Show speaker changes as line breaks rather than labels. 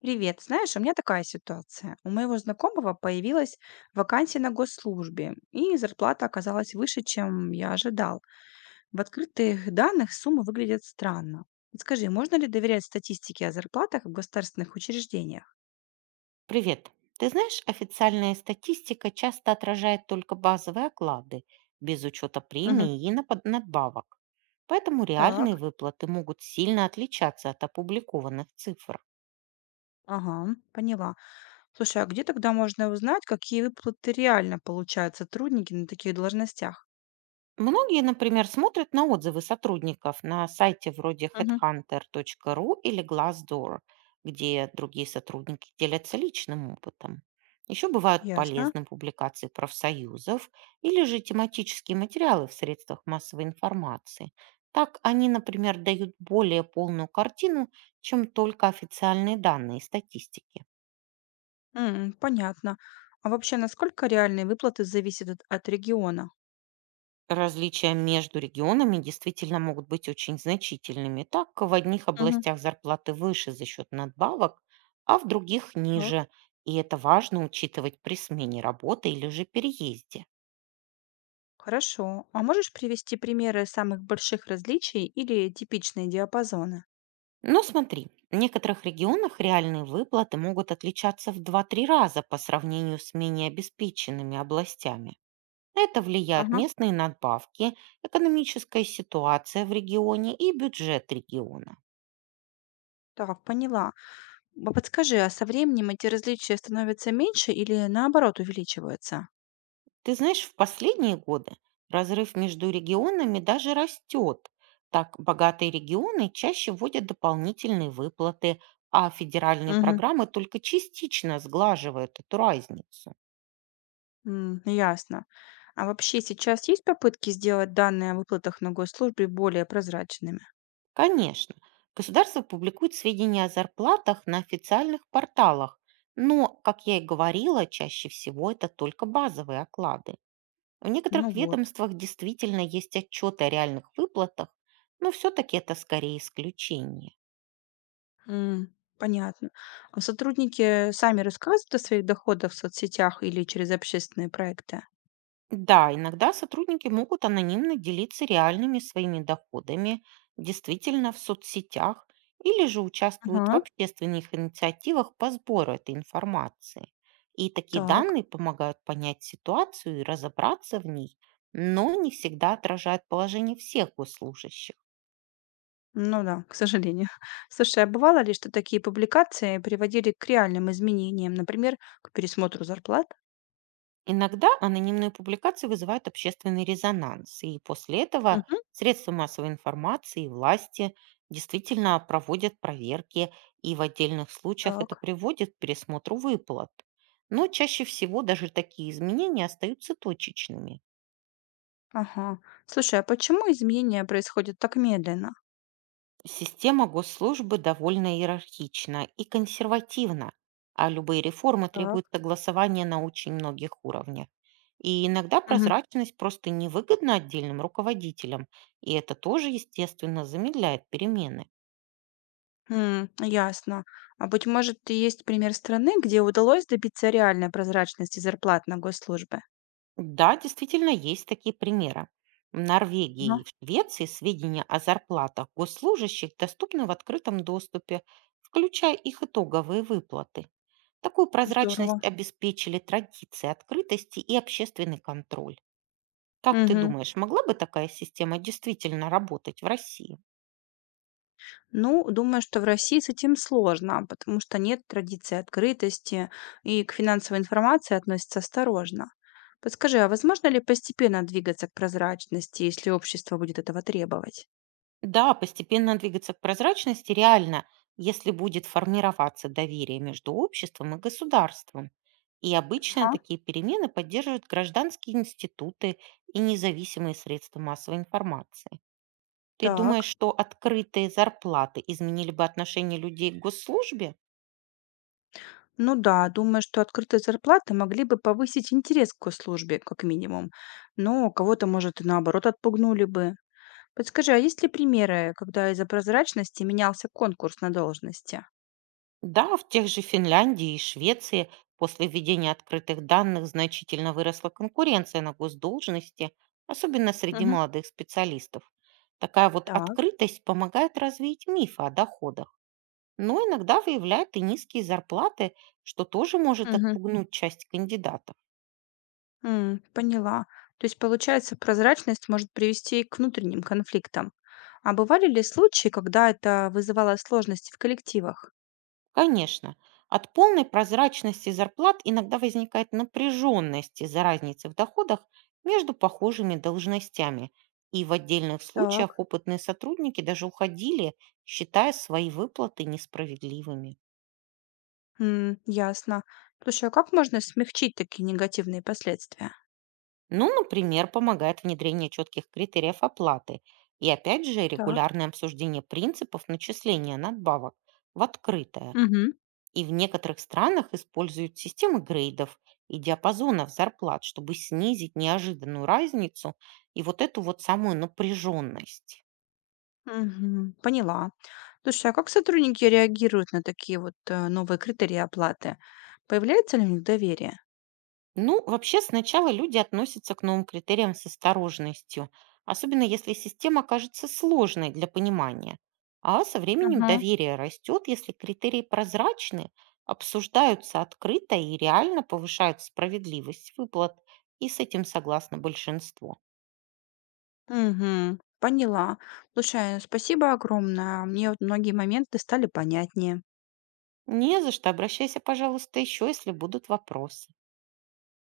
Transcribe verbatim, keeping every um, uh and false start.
Привет. Знаешь, у меня такая ситуация. У моего знакомого появилась вакансия на госслужбе, и зарплата оказалась выше, чем я ожидал. В открытых данных сумма выглядит странно. Вот Скажи, можно ли доверять статистике о зарплатах в государственных учреждениях?
Привет. Ты знаешь, официальная статистика часто отражает только базовые оклады, без учета
Мгм.
премий и напод- надбавок. Поэтому реальные
Так,
выплаты могут сильно отличаться от опубликованных цифр.
ага, поняла. Слушай, а где тогда можно узнать, какие выплаты реально получают сотрудники на таких должностях?
Многие, например, смотрят на отзывы сотрудников на сайте вроде
Мгм.
хэдхантер точка ру или глассдор, где другие сотрудники делятся личным опытом. Еще бывают
Ясно.
полезны публикации профсоюзов или же тематические материалы в средствах массовой информации. Так они, например, дают более полную картину, чем только официальные данные и статистики.
М, понятно. А вообще, насколько реальные выплаты зависят от от региона?
Различия между регионами действительно могут быть очень значительными. Так, в одних областях зарплаты выше за счет надбавок, а в других
Так,
ниже. И это важно учитывать при смене работы или же переезде.
хорошо. А можешь привести примеры самых больших различий или типичные диапазоны?
Но смотри, в некоторых регионах реальные выплаты могут отличаться в два-три раза по сравнению с менее обеспеченными областями. На это влияют
Ага,
местные надбавки, экономическая ситуация в регионе и бюджет региона.
так, поняла. А Подскажи, а со временем эти различия становятся меньше или наоборот увеличиваются?
Ты знаешь, в последние годы разрыв между регионами даже растет. Так богатые регионы чаще вводят дополнительные выплаты, а федеральные
Угу.
программы только частично сглаживают эту разницу.
Ясно. А вообще сейчас есть попытки сделать данные о выплатах на госслужбе более прозрачными?
Конечно, государство публикует сведения о зарплатах на официальных порталах, но, как я и говорила, чаще всего это только базовые оклады. В
Ну
некоторых
вот.
ведомствах действительно есть отчеты о реальных выплатах, но все-таки это скорее исключение.
М, понятно. А сотрудники сами рассказывают о своих доходах в соцсетях или через общественные проекты?
Да, иногда сотрудники могут анонимно делиться реальными своими доходами, действительно в соцсетях, или же участвуют в
Ага.
общественных инициативах по сбору этой информации. И такие
Так.
данные помогают понять ситуацию и разобраться в ней, но не всегда отражают положение всех госслужащих.
Ну да, к сожалению. Слушай, а бывало ли, что такие публикации приводили к реальным изменениям, например, к пересмотру зарплат?
Иногда анонимные публикации вызывают общественный резонанс, и после этого
Мгм.
средства массовой информации и власти действительно проводят проверки, и в отдельных случаях это
Так,
приводит к пересмотру выплат. Но чаще всего даже такие изменения остаются точечными.
ага. Слушай, а почему изменения происходят так медленно?
Система госслужбы довольно иерархична и консервативна, а любые реформы
Так.
требуют согласования на очень многих уровнях. И иногда
Мгм.
прозрачность просто невыгодна отдельным руководителям, и это тоже, естественно, замедляет перемены.
М, ясно. А быть может, и есть пример страны, где удалось добиться реальной прозрачности зарплат на госслужбе?
Да, действительно, есть такие примеры. В Норвегии
Ага,
и в Швеции сведения о зарплатах госслужащих доступны в открытом доступе, включая их итоговые выплаты. Такую прозрачность
здорово.
обеспечили традиции открытости и общественный контроль. Как ты
Мгм.
думаешь, могла бы такая система действительно работать в России?
Ну, думаю, что в России с этим сложно, потому что нет традиции открытости и к финансовой информации относятся осторожно. Подскажи, а возможно ли постепенно двигаться к прозрачности, если общество будет этого требовать?
Да, постепенно двигаться к прозрачности реально, если будет формироваться доверие между обществом и государством. И обычно
Ага,
такие перемены поддерживают гражданские институты и независимые средства массовой информации. Ты думаешь,
так.
что открытые зарплаты изменили бы отношение людей к госслужбе?
Ну да, думаю, что открытые зарплаты могли бы повысить интерес к службе как минимум. Но кого-то, может, и наоборот отпугнули бы. Подскажи, а есть ли примеры, когда из-за прозрачности менялся конкурс на должности?
Да, в тех же Финляндии и Швеции после введения открытых данных значительно выросла конкуренция на госдолжности, особенно среди
Мгм.
молодых специалистов. Такая вот
Так.
открытость помогает развить мифы о доходах, но иногда выявляет и низкие зарплаты, что тоже может
Мгм.
отпугнуть часть кандидатов.
М, поняла. То есть, получается, прозрачность может привести к внутренним конфликтам. А бывали ли случаи, когда это вызывало сложности в коллективах?
Конечно, от полной прозрачности зарплат иногда возникает напряженность из-за разницы в доходах между похожими должностями. И в отдельных
Так.
случаях опытные сотрудники даже уходили, считая свои выплаты несправедливыми.
М, ясно. Слушай, а как можно смягчить такие негативные последствия?
Ну, например, помогает внедрение четких критериев оплаты и, опять же,
Так.
регулярное обсуждение принципов начисления надбавок в открытое.
Мгм.
И в некоторых странах используют системы грейдов и диапазонов зарплат, чтобы снизить неожиданную разницу и вот эту вот самую напряженность.
Мгм. Поняла. Слушай, а как сотрудники реагируют на такие вот э, новые критерии оплаты? Появляется ли у них доверие?
Ну, вообще сначала люди относятся к новым критериям с осторожностью, особенно если система кажется сложной для понимания. А со временем
Мгм.
доверие растет, если критерии прозрачны, обсуждаются открыто и реально повышают справедливость выплат, и с этим согласно большинство.
Мгм. Поняла. Слушай, спасибо огромное. Мне вот многие моменты стали понятнее.
Не за что. Обращайся, пожалуйста, еще, если будут вопросы.